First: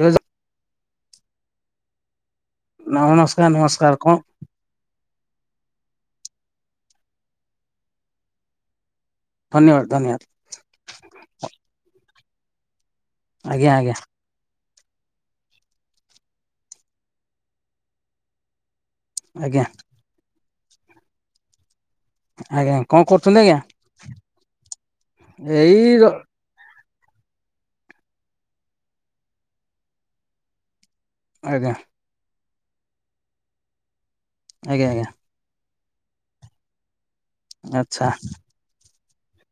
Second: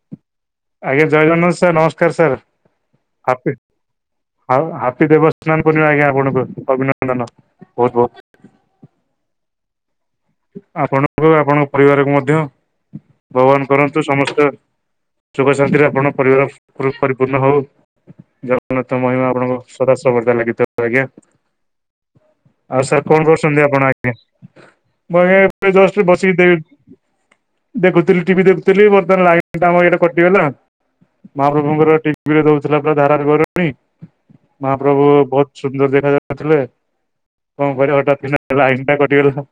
ଜୟ ଜ ଆଜ୍ଞା ଜୟ ଜଗନ ସାର୍ ନମସ୍କାର ସାର୍। ନମସ୍କାର ହାପି ନମସ୍କାର କଣ ଆଉ ହାପି ଦେବସ୍ନାନ ପୁର୍ଣିମା ଆଜ୍ଞା ଆପଣଙ୍କୁ ଅଭିନନ୍ଦନ ବହୁତ ବହୁତ। ଧନ୍ୟବାଦ ଧନ୍ୟବାଦ। ଆପଣଙ୍କୁ ଆପଣଙ୍କ ପରିବାରକୁ ମଧ୍ୟ ଭଗବାନ ଆଜ୍ଞା ଆଜ୍ଞା କରନ୍ତୁ ସମସ୍ତେ ସୁଖ ଶାନ୍ତିରେ ଆପଣଙ୍କ ପରିବାର ପରି ପରିପୂର୍ଣ୍ଣ ହଉ। ଜଗନ୍ନାଥ ମହିମା ଆପଣଙ୍କ ଆଜ୍ଞା ସଦା ସର୍ବଦା ଲାଗି ଥାଉ ଆଜ୍ଞା। ଆଉ ସାର୍ କଣ କରୁଛନ୍ତି ଆପଣ ଆଜ୍ଞା? ମେ ଆଜ୍ଞା ଏବେ ଏଇ ର ଜଷ୍ଟ ବସି ଦେ ଦେଖୁଥିଲି ଟିଭି ଦେଖୁଥିଲି। ବର୍ତ୍ତମାନ ଲାଇନ ଟା ଆମ ଇଆଡେ କଟିଗଲା। ଆଜ୍ଞା ମହାପ୍ରଭୁଙ୍କର ଟିଭିରେ ଦଉଥିଲା ପରା ଧାରା ବିବରଣୀ। ଆଜ୍ଞା ମହାପ୍ରଭୁ ଆଜ୍ଞା ବହୁତ ସୁନ୍ଦର ଦେଖା ଯାଉଥିଲେ। କଣ କରିବା ଆଚ୍ଛା ହଠାତ [unintelligible] ଲାଇନ୍ ଟା କଟିଗଲା।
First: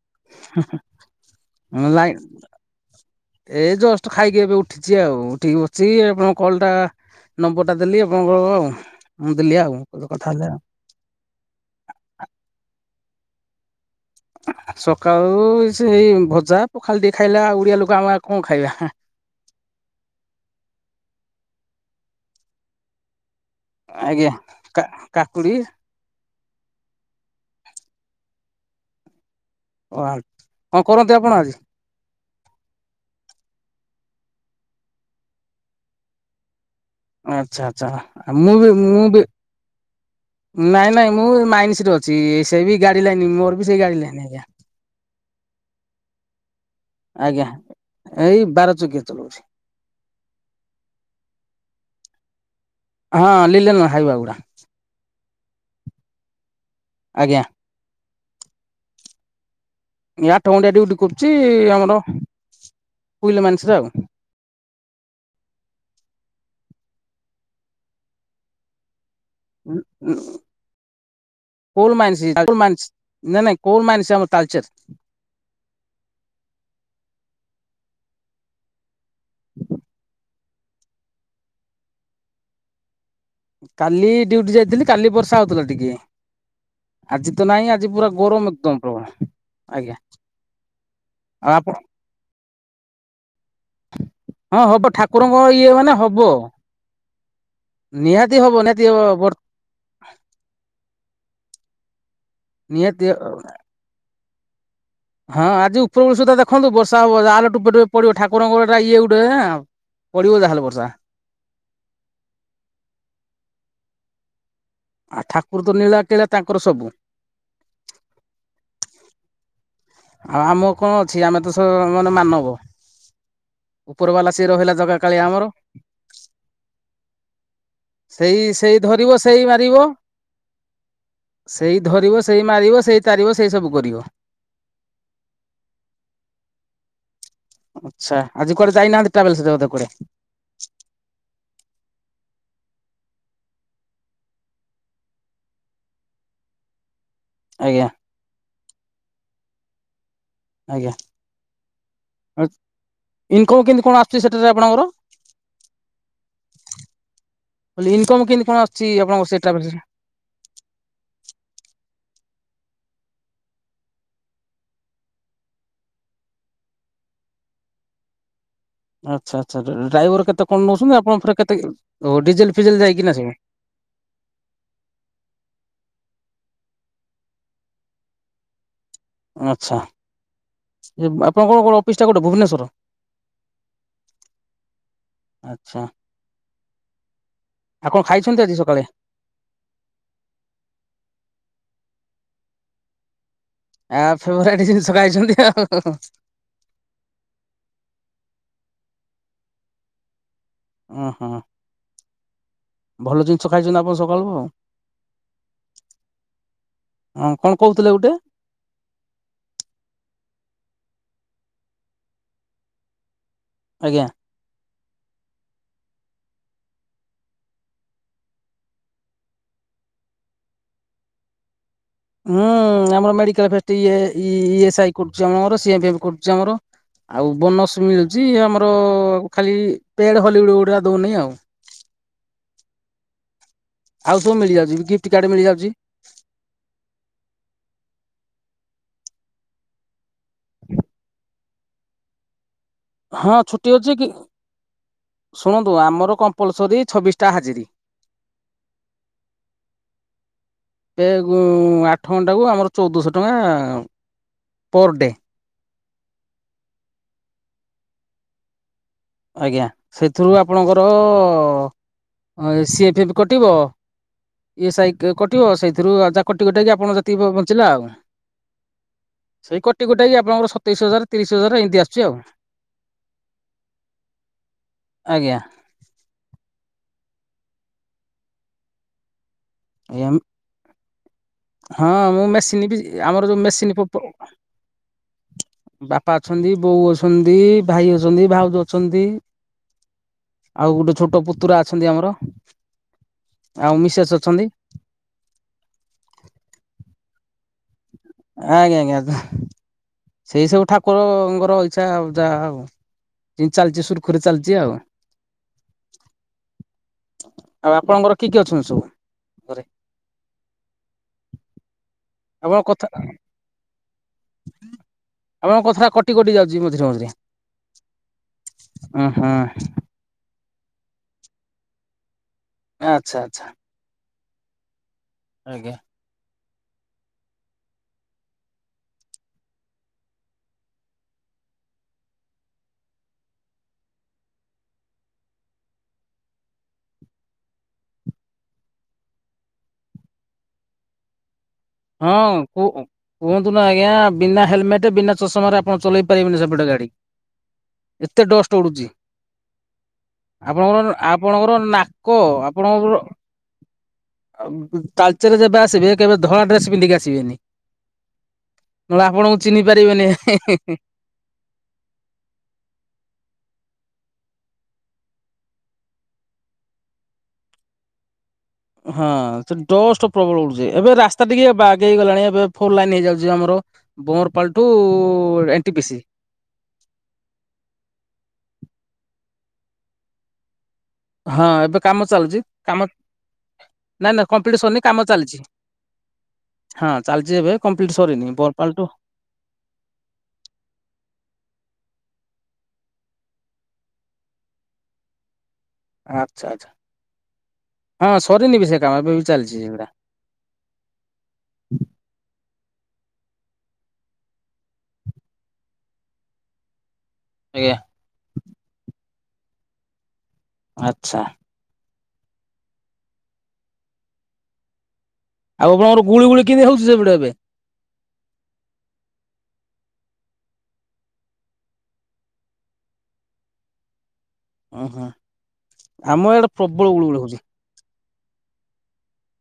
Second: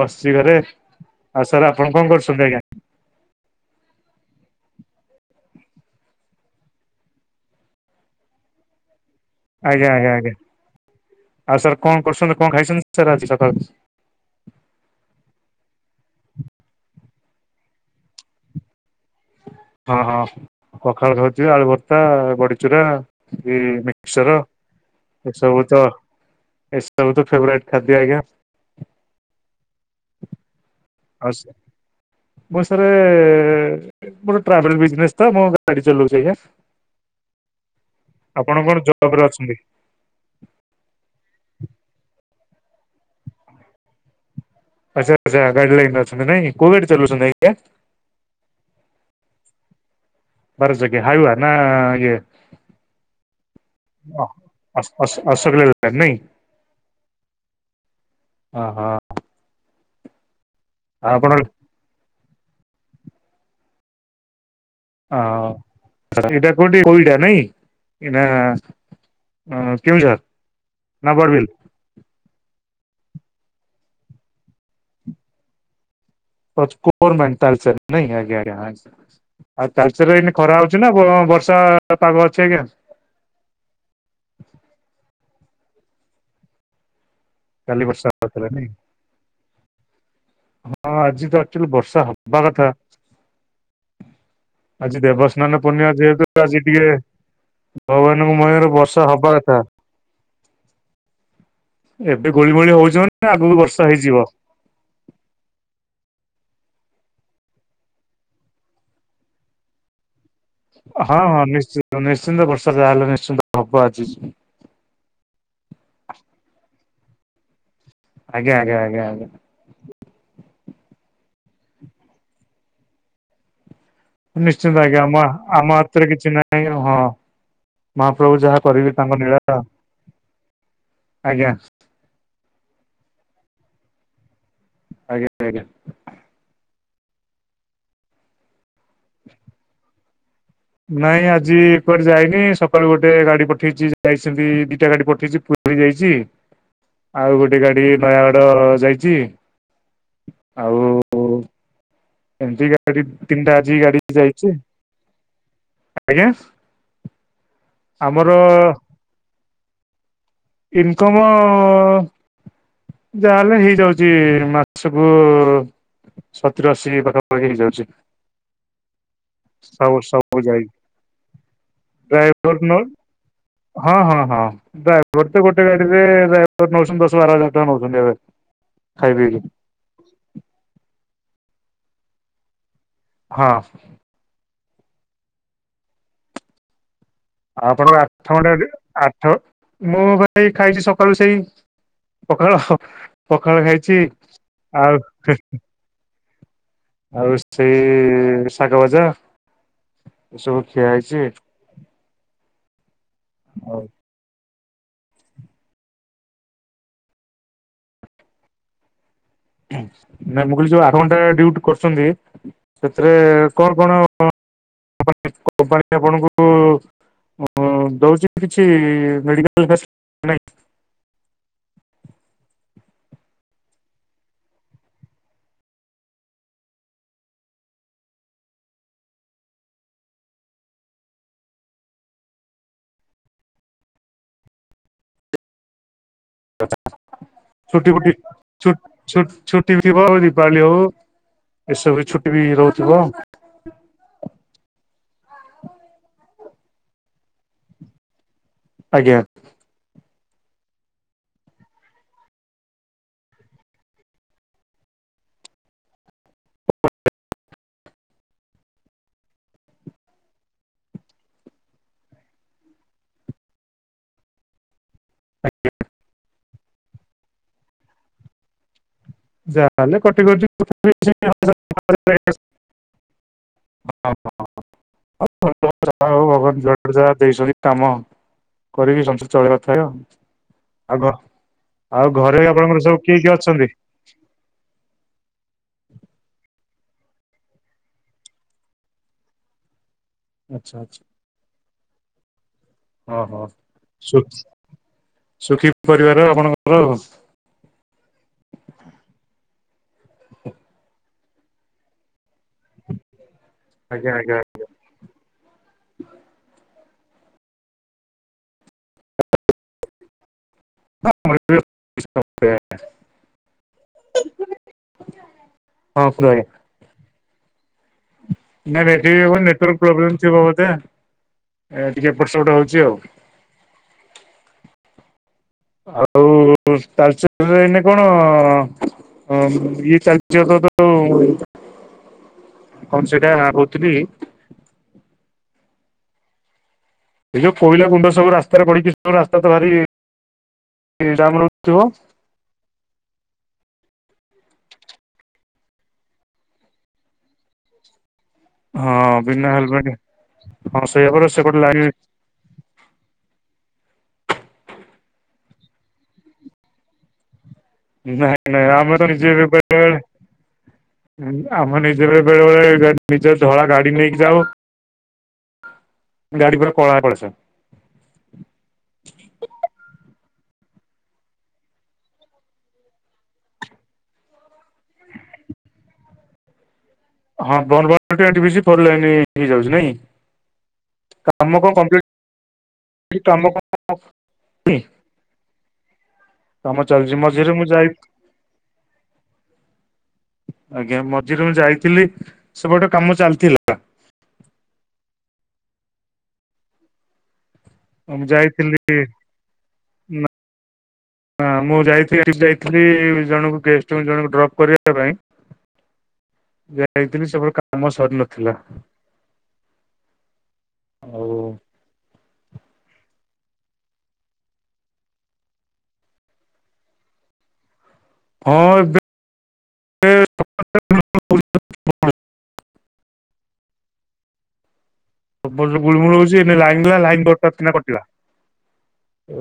ବସଛି ଘରେ। ଆଉ ସାର୍ ଆପଣ କଣ କରୁଛନ୍ତି ଆଜ୍ଞା? ଏ ଜଷ୍ଟ ଖାଇକି ଏବେ ଉଠିଛି ଆଉ। ଉଠିକି ବସିଛି ଆପଣଙ୍କ କଲ ଟା ନମ୍ବରଟା ଦେଲି ଆପଣଙ୍କର ଆଉ। ମୁଁ ଦେଲି ଆଉ ଆଜ୍ଞା ଆଜ୍ଞା କଥା ଆଜ୍ଞା। ହେଲେ ଆଉ। ଆଉ ସାର୍ କଣ କରୁଛନ୍ତି କଣ ଖାଇଛନ୍ତି ସାର୍ ଆଜି ସକାଳେ? ସକାଳୁ ସେଇ ଭଜା ପଖାଳ ଟିକେ ଖାଇଲା ଆଉ ଓଡିଆ ଲୋକ ଆମେ ଆଉ କଣ ଖାଇବାଁ? ହଁ ହଁ ପଖାଳ ଖାଉଛିବା ଆଳୁ ଭର୍ତ୍ତା ବଡିଚୁରା। [unintelligible] ଆଜ୍ଞା। ମିକ୍ସର କା କାକୁଡି ଏସବୁ ତ ଏ ସବୁ ତ ଫେବରାଇଟ୍ ଖାଦ୍ୟ ଆଜ୍ଞା। କଣ କରନ୍ତି ଆଉ ଆପଣ ସ- ଆଜି? ମୁଁ ସାରେ ମୋର ଟ୍ରାଭେଲ ବିଜନେସ୍ ତ ମୁଁ ଗାଡି ଚଲଉଛି ଆଜ୍ଞା। ଆଛା ଆଚ୍ଛା ମୁଁ ଆପଣ ବି କଣ ମୁଁ ଜବ ରେ ବି ଅଛନ୍ତି? ନାଇଁ ନାଇଁ ମୁଁ ମାଇନ୍ସିରେ ଅଛି। ସେ ବି ଗାଡି ଲାଇନି ମୋର ବି ସେଇ ଗାଡି ଲାଇନି ଆଜ୍ଞା। ଆଚ୍ଛା [unintelligible] ରେ ଅଛନ୍ତି। ନାଇଁକି କୋଉ ଗାଡ଼ି ଚଲଉଚନ୍ତି ଆଜ୍ଞା। ଏଇ ବାର ଚକିଆ ଚଲଉଛି। ବାର ଚକିଆ ହାଇବା ନାଁ ଇଏ ହଁ ଲିଲନ ନୁହେ ହାଇବା ଉଡା। ଅସ ଅସ [unintelligible] ନାଇଁ ଆଜ୍ଞା ଓ ହୋ ୟା ଆଠ ଘଣ୍ଟିଆ ଡିଉଟି କରୁଛି। ଆମର କୁଇଲା ମାଇନ୍ସରେ ଆଉ। ହଁ ଏଇଟା କୋଉଠି ହୁଇଡା ନାଇଁ ଏଟା ନା ବଡ଼ବିଲ? [inaudible] କୁଲ୍ ମାଇନ୍ସ୍ [unintelligible] ମାଇନ୍ସ୍ ନାଇଁ ନାଇଁ କୁଲ୍ ମାଇନ୍ସ୍ ଆମର ତାଳଚେର। କୁପର [unintelligible] ତାଲଚେର୍ ନାଇଁ ଆଜ୍ଞା ଆଜ୍ଞା ହା ଆଉ ତାଲଚେର ରେ ଏଇନା ଖରା ହେଉଛି ନା? ବ ବର୍ଷା ପାଗ ଅଛି ଆଜ୍ଞା। କାଲି ଡ୍ୟୁଟି ଯାଇଥିଲି କାଲି ବର୍ଷା ହଉଥିଲା ଟିକେ ଆଜି ତ ନାହିଁ କାଲି ଆଜି ବର୍ଷା ପୁରା ହଉଥିଲା ଗୋରୋମ ନାଇଁ ଏକଦମ୍ ପ୍ରବଳ। ଆଜ୍ଞା। ହଁ ଆଜି ତ ଆଉ ଆକ୍ଚୁଲି ଆପଣ ବର୍ଷା ହବା କଥା। ହଁ ହବ ଆଜି ଠାକୁରଙ୍କ ଦେବସ୍ନାନ ଇଏ ମାନେ ପୂର୍ଣ୍ଣିମା ହବ। ଯେହେତୁ ଆଜି ଟିକେ ନିହାତି ଭଗବାନଙ୍କ ହବ ମୟାରୁ ନିହାତି ବର୍ଷା ହବ ହବା କଥା। ଏବେ ଗୋଳିମୋଳି ହୋଉଛି ନିହାତି ମାନେ ଆଗକୁ ବର୍ଷା ହେଇଯିବ। ହଁ ଆଜି ଉପରବୋଳି ସୁଧା ଦେଖନ୍ତୁ ବର୍ଷା ହବ। ଯାହା ହେଲେ ବି ଟୋପେ ଟୋପେ ପଡିବ ଠାକୁରଙ୍କର ସେଟା ଇଏ ଗୋଟେ ନାଁ ପଡ଼ିବ ଯାହାହେଲେ ବର୍ଷା। ହଁ ହଁ ନିଶ୍ଚିତ ନିଶ୍ଚିନ୍ତ ବର୍ଷା ଯାହା ହେଲେ ନିଶ୍ଚିନ୍ତ ହବ ଆଜି। ଆ ଠାକୁରତ ନୀଳା କିଳା ତାଙ୍କର ସବୁ। ଆଜ୍ଞା ଆଜ୍ଞା ଆଜ୍ଞା ହଁ ଆମର କଣ ଅଛି ଆମେ ତ ସବୁ ମାନେ ମାନବ। ଉପର ବାଲା ସିଏ ରହିଲା ନିଶ୍ଚିନ୍ତ ଜଗା ଆଜ୍ଞା କାଳିଆ ମା ଆମର ଆମ ହାତରେ କିଛି ନାହିଁ। ହଁ ମହାପ୍ରଭୁ ସେଇ ଯାହା ସେଇ କରିବେ ତାଙ୍କ ଧରିବ ନୀଳା ସେଇ ମାରିବ ଆଜ୍ଞା ସେଇ ଧରିବ ସେଇ ମାରିବ ସେଇ ତାରିବ ସେଇ ସବୁ କରିବ। ଆଜ୍ଞା ଆଜ୍ଞା। ଆଛା ଆଜି କୁଆଡେ ଯାଇନାହାନ୍ତି ଟ୍ରାଭେଲସ ସହିଦ କୁଆଡ଼େ? ନାଇଁ ଆଜି କୁଆଡେ ଯାଇନି ସକାଳୁ ଗୋଟେ ଗାଡି ପଠେଇଚି ଯାଇଚନ୍ତି ଦିଟା ଗାଡି ପଠେଇଚି ପୁରୀ ଯାଇଚି। ଆଉ ଗୋଟେ ଗାଡି ଆଜ୍ଞା ନୟାଗଡ ଯାଇଚି। ଆଜ୍ଞା, ଆତ୍, ଏମିତି ଗାଡି ତିନିଟା ଇନକମ୍ ଆଜି କେମିତି ଗାଡି କଣ ଆସୁଛି ଯାଇଛି ସେଠାରେ ଆପଣଙ୍କର? ଆଜ୍ଞା ଲିନକମ ଆମର କେମିତି କଣ ଆସୁଚି ଆପଣଙ୍କ ସେ ଟ୍ରାଭେଲଶ୍ ରେ? ଇନକମ ଯାହାହେଲେ ହେଇଯାଉଚି ମାସ କୁ ସତୁରୀ ଅଶୀ ପାଖାପାଖି ହେଇଯାଉଛି। ଆଛା ଆଛା ଯ ସବୁ ଡ୍ରାଇଭର ସବୁ କେତେ କଣ ଯାଇ ନଉଚନ୍ତି ଆପଣ ଫେରେ କେତେ ଓ ଡ୍ରାଇଭର ଡିଜେଲ ନ ଫିଜେଲ ଯାଇକିନା ସବୁ। ହଁ ହଁ ହଁ ଡ୍ରାଇ ଗୋଟେ ଗୋଟେ ଗାଡ଼ି ରେ ଡ୍ରାଇଭର ନଉଚନ୍ତି ଦଶ ବାର ହଜାର ଟଙ୍କା ନଉଚନ୍ତି ଏବେ। ଖାଇ ପିଇକି ଆଛା ଏ ଆପଙ୍କ କଣ ଅଫିସଟା କୋଉଠି ଭୁବନେଶ୍ୱର। ହଁ। ଆଛା। ଆପଣଙ୍କ ଆଠ ଘଣ୍ଟା ଡ୍ୟୁଟି ଆ ଠ ମୁଁ ଭାଇ ଖାଇଚି ସକାଳୁ ସେଇ ପଖାଳ। ପଖାଳ ଖାଇଚି ଆଉ ଅ ହ। ଆଉ ସେ ଶାଗ ଭଜା ଏସବୁ ଖିଆ ହେଇଚି। ଓହୋ ଭଲ ଜିନଷ ଖାଇଚନ୍ତି ଆଉ ଆପଣ ସ କଇବ ଅ କଣ କହୁଥିଲେ ଗୁଟେ? ନା ମୁଁ କହିଲି ଯୋଉ ଆଠ ଘଣ୍ଟା ଡ୍ୟୁଟି କରୁଚନ୍ତି ସେଥିରେ କଣ କଣ ଆଜ୍ଞା [inaudible] କମ୍ପାନୀ ଆପଣଙ୍କୁ ହଁ ଦଉଚି କିଛି ମେଡ଼ିକାଲ ଫାଶ୍ ମୁଁ ଆମର ମେଡିକାଲ ଫାଷ୍ଟି ଇଏ ଇ ଏସ ଆଇ କରୁଚି ଆମର ସି ଏଫ୍ ଏଫ୍ କରୁଚି ଆମର। ଆଉ ବୋନସ ମିଳିଚି ଆମର ଖାଲି ପେଡ ହଲିଉଡ଼ଡୁ ରା ଦଉନି ଆଉ। ଆଉ ସବୁ ମିଳିଯାଉଚି ଗିଫ୍ଟ କାର୍ଡ ମିଳିଯାଉଚି। ଛୁଟିଫୁଟି ଛୁ ଛୁ ଛୁଟି ଥିବ ଦୀପାବଳି ହୋଉ। ଏସବୁ ଛୁଟି ବି ରହୁଥିବ। ଟିଅଛି କି? ଶୁଣନ୍ତୁ ଆମର କମ୍ପଲସରୀ ଛବିଶଟା ହାଜିରୀ। ଆଜ୍ଞା। ଏ ଉ ଆଠ ଘଣ୍ଟାକୁ ଆମର ଚଉଦଶହ ଟଙ୍କା ପର ଡେ। ଆଜ୍ଞା ସେଥିରୁ ଆପଣଙ୍କର ଏସି ଏଫ୍ ଏଫ୍ ବି କଟିବ। ଇ ଏ ସାଇ କେ କଟିବ ସେଇଥିରୁ ଆ, ଯା କଟି କୁଟାକି ଆପଣ ଯେତିକି ବ-ବଞ୍ଚିଲା ଆଉ। ସେଇ ଯାହାହେଲେ କଟିକୁଟାଇକି କଟି କଟି ଆପଣଙ୍କର ସତେଇଶ ହଜାର ତିରିଶ ହଜାର ଏମତି ଆସୁଚି ଆଉ। ହ [inaudible] ଆଜ୍ଞା। ଭଗବାନ ଯାହାହଉ ଭଗବାନ ଯୁଆଡୁ ଯାହା ଦେଇଚନ୍ତି କାମ କରିକି ସମସ୍ତେ ଚଳେଇବା। ଆଜ୍ଞା [unintelligible] ଆଉ ଘ- ହଁ ଆଉ ମୁଁ ଘରେ ମେସିନ୍ ବି ଆପଣଙ୍କର ସବୁ କିଏ ଆମର କିଏ ଯୋଉ ମେସିନ୍ ଅଛନ୍ତି? ବାପା ଅଛନ୍ତି, ବୋଉ ଅଛନ୍ତି, ଭାଇ ଅଛନ୍ତି, ଭାଉଜ ଅଛନ୍ତି। ଆଉ ଆଚ୍ଛା ଗୋଟେ ଆଚ୍ଛା ଛୋଟ ପୁତୁରା ଅଛନ୍ତି ଆମର ଓହୋ ଆଉ ସୁ ମିସେସ୍ ଅଛନ୍ତି। ସୁଖୀ ପରିବାର ଆପଣଙ୍କର। ଆଜ୍ଞା ଆଜ୍ଞା ସେଇ ସବୁ ଠାକୁର ଙ୍କର ଇଛା ଯାହା ହବ ଯିମତି ଚାଲିଚି ଆଜ୍ଞା ସୁରୁଖୁରୁ ରେ ଆଜ୍ଞା। ଚାଲଚି ଆଉ। ଆଉ ଆପଣଙ୍କର କି କିଏ ଅଛନ୍ତି ସବୁ? ଘରେ ଆପଣ କଥା [unintelligible] ଆପଣଙ୍କ କଥା ଟା କଟି କଟି ଯାଉଛି ମଝିରେ ମଝିରେ ନା [unintelligible] ଉଁ ହୁଁ ନେଟୱର୍କ ପ୍ରୋବଲେମ୍ ଥିବ ବୋଧେ ଆଁ ଟିକେ ଏପଟ ସେପଟ ହଉଛ ଆଚ୍ଛା ଆଚ୍ଛା ଆଜ୍ଞା ଆଉ ତାଳଚେର [unintelligible] କଣ? ହଁ ଇଏ [unintelligible] କନ ସେଇଟା କହୁଥିଲି ଏ ଯୋଉ କୋଇଲା ଗୁଣ୍ଡ ସବୁ ରାସ୍ତାରେ ପଡ଼ଛିି ସବୁ ରାସ୍ତା ତ ଭାରି ଜାମ ରହୁଥିବ? ହଁ କୁଉ କୁହନ୍ତୁ ନା ଆଜ୍ଞା ବିନା ହେଲମେଟ ବିନା ଚଷମାରେ ଆପଣ ଚଳେଇ ପାରିବେନି ସେପଟେ ଗାଡି। ଏତେ ଡଷ୍ଟ ଉଡୁଚି ହଁ ବିନା ହେଲମେଟ ହଁ ଆପଣଙ୍କର ସେଇଆ ପରା ସେ ଆପଣଙ୍କର ଗୋଟେ ଲାଇନ ନାକ ଆପଣଙ୍କର ଆଉ ଉ ଚାଲ ଚାଲି ଯେବେ ଆସିବେ କେବେ ଧଳା ଡ୍ରେସ୍ ପିନ୍ଧିକି ଆସିବେନି ନାଇଁ ନାଇଁ ଆମେ ତ ନହେଲେ ଆପଣଙ୍କୁ ଚିହ୍ନି ପାରିବେନି ହେ ହେ ହେ। ଉ ଆମ ନିଜେ ବେଳେବଳେ ବେଳେବେଳେ ନିଜେ ଧଳା ଗାଡି ନେଇକି ଯାଉ। ଗାଡି ପୁରା କଳା କରଛ। ହଁ ସେ ଡଷ୍ଟ ପ୍ରବଳ ଉଡୁଚି ଏବେ ରାସ୍ତା ଟିକିଏ ବାଗେଇ ଗଲାଣି ଏବେ ଫୋର ଲାଇନ ହେଇଯାଉଚି ଆମର। ବୋରପାଲି ଠୁ ଏନ୍ ଟି ପି ସି। ହଁ ବନ୍ଦବାନ୍ଦ ଏନ୍ ଟି ପି ସି ପଡଲାଣି ହେଇଯାଉଚି ନାଇଁ? ହଁ କାମ କଣ ଏବେ କାମ କମ୍ପ୍ଲିଟ ଚାଲଚି କାମ କାମ କଣ ନାଇଁ ନାଇଁ କମ୍ପ୍ଲିଟ୍ ହେଇନି? ସରନି କାମ ଚାଲଚି। କାମ ହଁ ଚାଲିଛି ଚାଲଚି ମଝିରେ ଏବେ ମୁଁ ଯାଇ କମ୍ପ୍ଲିଟ୍ ସରିନି ବରପାଲୀ ଠୁ ଆଜ୍ଞା ମଝିରେ ମୁଁ ଯାଇଥିଲି ସେପଟେ କାମ ଚାଲିଥିଲା। ଆଚ୍ଛା ଆଚ୍ଛା ହଁ ମୁଁ ସରିନି ବି ସେ ଯାଇଥିଲି କାମ ଏବେ ବି ଚାଲିଚି ସେଗୁଡା। ହଁ ମୁଁ ଯାଇଥିଲି ଏଠିକି ଯାଇଥିଲି ଜଣଙ୍କୁ ଗେଷ୍ଟଙ୍କୁ ଜଣଙ୍କୁ ଡ୍ରପ୍ କରିବା ପାଇଁ ଯାଇଥିଲି ସେପଟେ ଆଜ୍ଞା। କାମ ସରିନଥିଲା। ଆଛା। ଆଉ ଆପଣଙ୍କର ଗୁଳୁଗୁଳି କେମିତିଆ ହୋଉଚି ସେପଟେ ଏବେ? ହଁ ଏବେ [inaudible] ପ୍ରବଳ ଓହାଁ। ପ୍ରବଳର ଗୁଳୁମୁଳୁ ହୋଉଚି ଏଇନା ଲାଇନ ଥିଲା ଲାଇନ ହଠାତ କିନା କଟିଲା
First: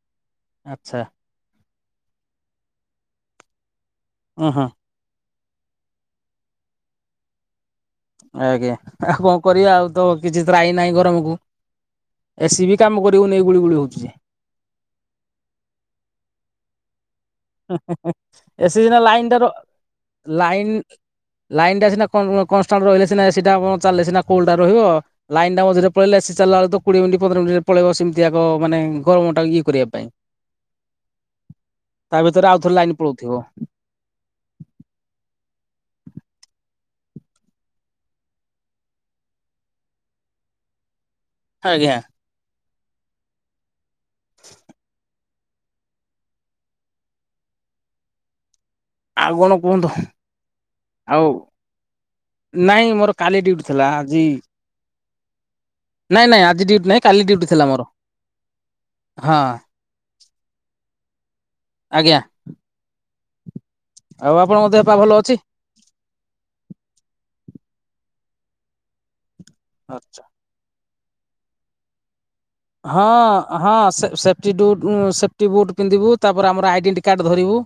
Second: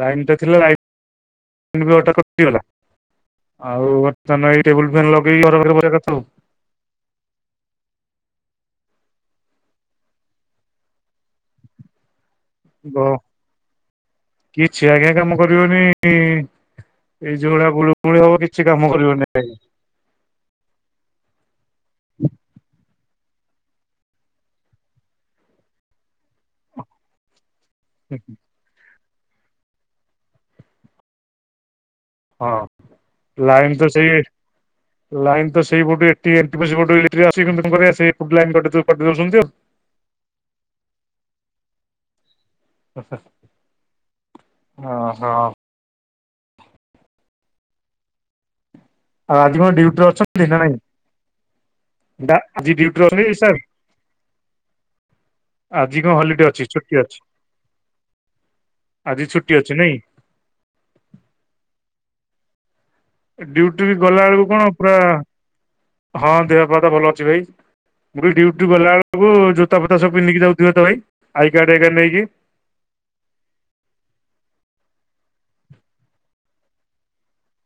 ଲାଇନଟା ଥିଲା ଆଚ୍ଛା ଲାଇନ ବି ହଠାତ କଚିଗଲା ଆଉ ଉଁ ବର୍ତ୍ତମାନ ଏଇ ହୁଁ ଟେବୁଲ ଫ୍ୟାନ୍ ଲଗେଇ ଘର [unintelligible] କଥା ଆଉ ଆଜ୍ଞା ଆଉ କଣ କରିବା ଆଉ ତ କିଛି ତ୍ରାହି ନାହିଁ ଗରମକୁ। ଏ ସି ବି କାମ କରିବନେଇ ଏଇ ଗୁଳି ଗୁଳି ହୋଉଚି ଯେ। କିଛି ଆଜ୍ଞା କାମ କରିବନି। ଏଇ ଯୋଉଭଳିଆ ଗଳୁ ଗୁଳି ହବ କିଛି କାମ କରିବନି ଆଗେ। ଲାଇନ୍ ଲାଇନଟା ସିନା କନ୍-କନଷ୍ଟାଣ୍ଟ ରହିଲେ ସିନା ଏ ସି ଟା ଚାଲଲେ ସିନା କୁଲଟା ରହିବ। ଲାଇନଟା ମଝିରେ ପଳେଇଲେ ଏସି ଚାଲଲା ବେଳକୁ ତ କୋଡିଏ ମିନଟି ପନ୍ଦର ମିନଟିରେ ପଳେଇବ ସେମତି ଆଗ ମାନେ ଗରମଟା ଇଏ କରିବା ପାଇଁ। ତା ଭିତରେ ହଁ ଆଉଥରେ ଲାଇନ ପଳଉଥିବ। ଲାଇନ୍ ତ ସେଇ ଲାଇନ୍ ତ ସେଇପଟୁ ଏ ଟି ଏଲ୍ ଟି ପା ସେପଟୁ ଇଲେକ୍ଟ୍ରି ଆସିକି କେମତି କଣ କରିବା ସେଇ ଏପଟ ଲାଇନ କାଟିଦୋଉ କାଟିଦୋଉଛନ୍ତି ଆଉ। ଆଜ୍ଞା। ଅହ। ଆଉ କଣ ଆଜି କୁହନ୍ତୁ ଡ୍ୟୁଟିରେ ଅଛନ୍ତି ନା ନାଇଁ? ଆଉ ଆଜି ନାଇଁ ଡ୍ୟୁଟିରେ ମୋର ଅଛନ୍ତି କାଲି ସାର୍ ଡ୍ୟୁଟି ଥିଲା ଆଜି ଆଜି କଣ ନାଇଁ ନାଇଁ ହଲିଡେ ଅଛି ଆଜି ଡ୍ୟୁଟି ଛୁଟି ନାହିଁ ଅଛି କାଲି ଡ୍ୟୁଟି ଥିଲା ମୋର ଆଜି ହଁ। ଛୁଟି ଅଛି ନାଇଁ? ଆଗିଆଁ। ଏ ଡ୍ୟୁଟି ବି ଗଲା ବେଳକୁ ଆପଣଙ୍କ କଣ ଦେହ ପୁରା ପା ଭଲ ଅଛି? ହଁ ଦେହପାଆ ତ ଭଲଅଛି ଭାଇ ମୁଁ କହିଲି ଡ୍ୟୁଟିରୁ ଗଲାବେଳକୁ ଯୋ ତା ଫୋତା ସବୁି ଆଚ୍ଛା। ପିନ୍ଧିକି ଯଉଥିବେ ତ ଭାଇ ଆଇ କାର୍ଡ ହେକା ନେଇକି? ହଁ ହଁ ସେ ସେ-ସେଫ୍ଟି ଡୁଟ୍ ଉଁ ସେଫ୍ଟି ବୁଟ୍ ପିନ୍ଧିବୁ ତାପରେ ଆମର ଆଇଡେଣ୍ଟି କାର୍ଡ଼ ଧରିବୁ।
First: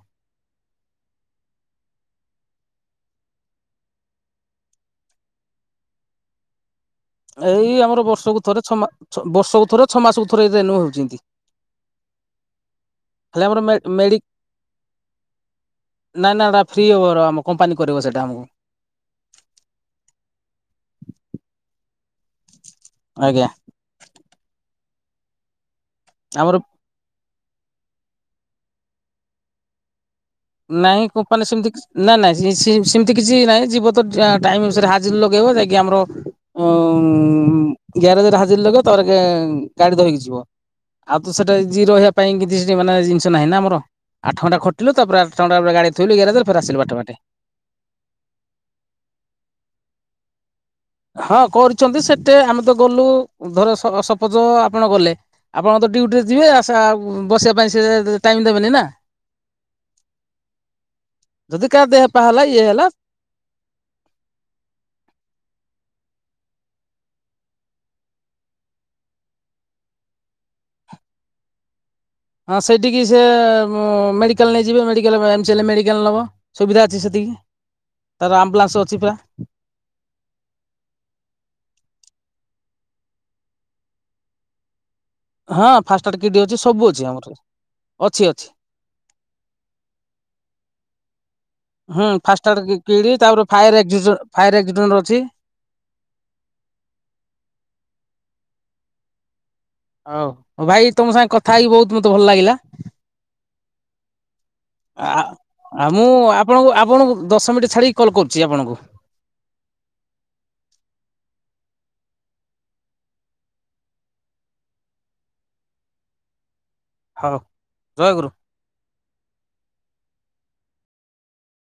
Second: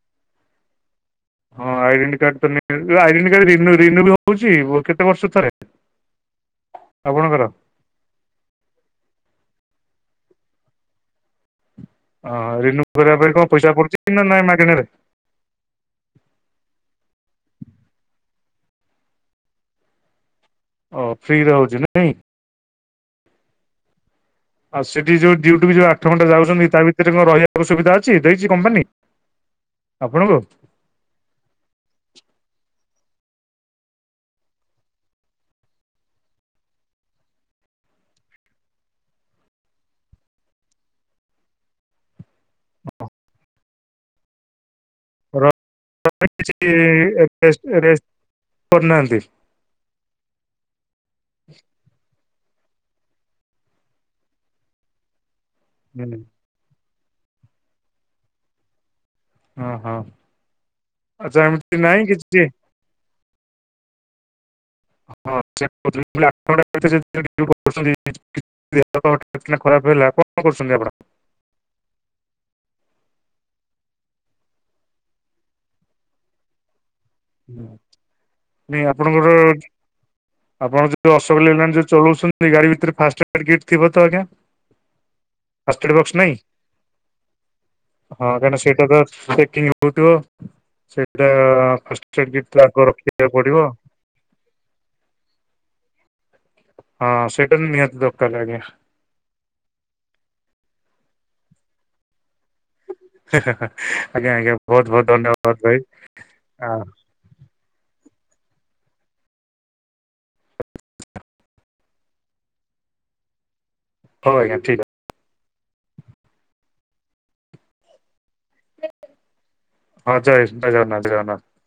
ହଁ ଆଇଡିଣ୍ଟି କାର୍ଡ଼ ତ ନି ଆଇଡେଣ୍ଟି କାର୍ଡ ରିନୁ ରିନୁ ବି ହୋଉଛି ବ କେତେ ବର୍ଷରେ ଥରେ? ହ ଏଇ ଆମର ବର୍ଷକୁ ଥରେ ଛଅ ମା ଛ ବର୍ଷକୁ ଥରେ ଛଅ ମାସକୁ ଥରେ ରୁନ ହେଉଚନ୍ତି। ଓହଁ ରିନୁ କରିବା ପାଇଁ କଣ ପଇସା ମେଡି ପଡୁଚି ନା ନାଇଁ ମାଗଣାରେ? ନା ନା ଏଟା ଫ୍ରି ହବ ହେରା ଆମ କମ୍ପାନୀ କରିବ ସେଟା ଆମକୁ। ଓ ଫ୍ରିରେ ହୋଉଚି ନାଇଁ। ଆଜ୍ଞା। ଆଉ ସେଠି ଯୋଉ ଡୁଟି ବି ଯଉ ଆ ଘଣ୍ା ଆମର ଯାଉଛନ୍ତି ତା ଭିତରେ କଣ ରହିବିବା ସବୁ ସୁବିଧା ଅଛି ଦେଇଛି କମ୍ପାନୀ ଆପଣଙ୍କୁ ନାଇଁ କମ୍ପାନୀ ସେମିତି କି ନାଇଁ ନାଇଁ ସେମିତି କିଛି ନାଇଁ ଯିବ ତ ଟାଇରେ ହାଜର ଲଗେଇବ ଯାଇକି ଆମର ଉ ଗ୍ୟାରେଜରେ ହାଜିର ଲଗ ତୋର ଗାଡି ଧରକି ଯିବ ଆଉ ତ ସେଟା ଯିଏ ରହିବା ପାଇଁ କିଛି ସେଠ ମାନେ ଜିନିଷ ନାହିଁ ନା ଆମର ଆଠ ଘଣ୍ଟା ଖଟିଲୁ ର ତାପରେ ଗା ଥିଲି କିଛି ଫେ ଆସୁ ବାଟ ବାଟେ ରେଷ୍ଟ ରେଷ୍ଟ କରୁନାହାନ୍ତି ହଁ କରିଛନ୍ତି ସେଟେ ଆମେ ତ ଗଲୁ ଧରସପୋଜ ଆପଣ ଗଲେ ଆପଣ ତ ହୁଁ, ଡ୍ୟୁଟିରେ ଯିବେ ଆସ ବସିବା ପାଇଁ ସେ ଟାଇମ୍ ଦେବେନି ନା ହଁ ହଁ ଆଚ୍ଛା ଯଦି ଏମିତି କା ନାଇଁ ଦେହ ପା କିଛି ହେଲା ଇଏ ହେଲା ହଁ ସେ ଦେହ ହଠାତ୍ ଖରାପ ହେଲା କଣ କରୁଛନ୍ତି ଆପଣ ହଁ ସେଇଠିକି ସେ ମେଡ଼ିକାଲ ନେଇଯିବେ ମେଡ଼ିକାଲ ଏମମ୍ଚ ହେଲେ ମେଡ଼ିକାଲ ନେବ ସୁବିଧା ଅଛି ସେତିକି ହୁଁ ତାର ଆମ୍ବୁଲାନ୍ସ ନ ଅଛି ପୁରା ଆପଣ କେବେ ଆପଣ ଯୋଉ ଅସୋକ ଯୋଉ ଚଉଛନ୍ତି ଗାଡି ଭିତରେ ଫାଷ୍ଟ କିଟ ଥିବ ତ ଆଞା ଜ୍ ଏବଂ ହଁ ଫାଷ୍ଟା କି ଅଛି ସବୁ ଅଛି ଆମର ଅଛି ହଁ ଅଛି କାହିଁକିନା ସେଇଟା ତକି ହଉଥିବ ସେଇଟା ଫାଷ୍ଟଏଡ୍ କିଟ୍ ତ ଆଗ ଫାଷ୍ଟାର୍ଟ କିି ରଖିବାକୁ ତାପରେ ପଡିବ। ଫାୟାର୍କ୍ ଫାୟାର୍ ଏକ୍ସିଡେଣ୍ଟ ଅଛି ହଁ ସେଇଟାାନ ନିହାତି ଦୋକ ଲାଗୋ ହଉ ହଉ ଭାଇ ତମ ସାଙ୍ଗେ କଥା ହେଇକି ବହୁତ ମତେ ଭଲ ଲାଗିଲା ହୁଁ ଆଜ୍ଞା ଆଜ୍ଞା ବହୁତ ବହୁତ ଧନ୍ୟବାଦ ଭାଇ ଆ ମୁଁ ଆପଣଙ୍କୁ ଆପଣଙ୍କୁ ଦଶ ମିନିଟ୍ ଛାଡିକି କଲ୍ କରୁଛି ଆପଣଙ୍କୁ ହ ଆ୍ଞାଠିକ ହଉ ରହଗୁରୁ ହଁ ଜା ନଜରନା ଜଜଗନା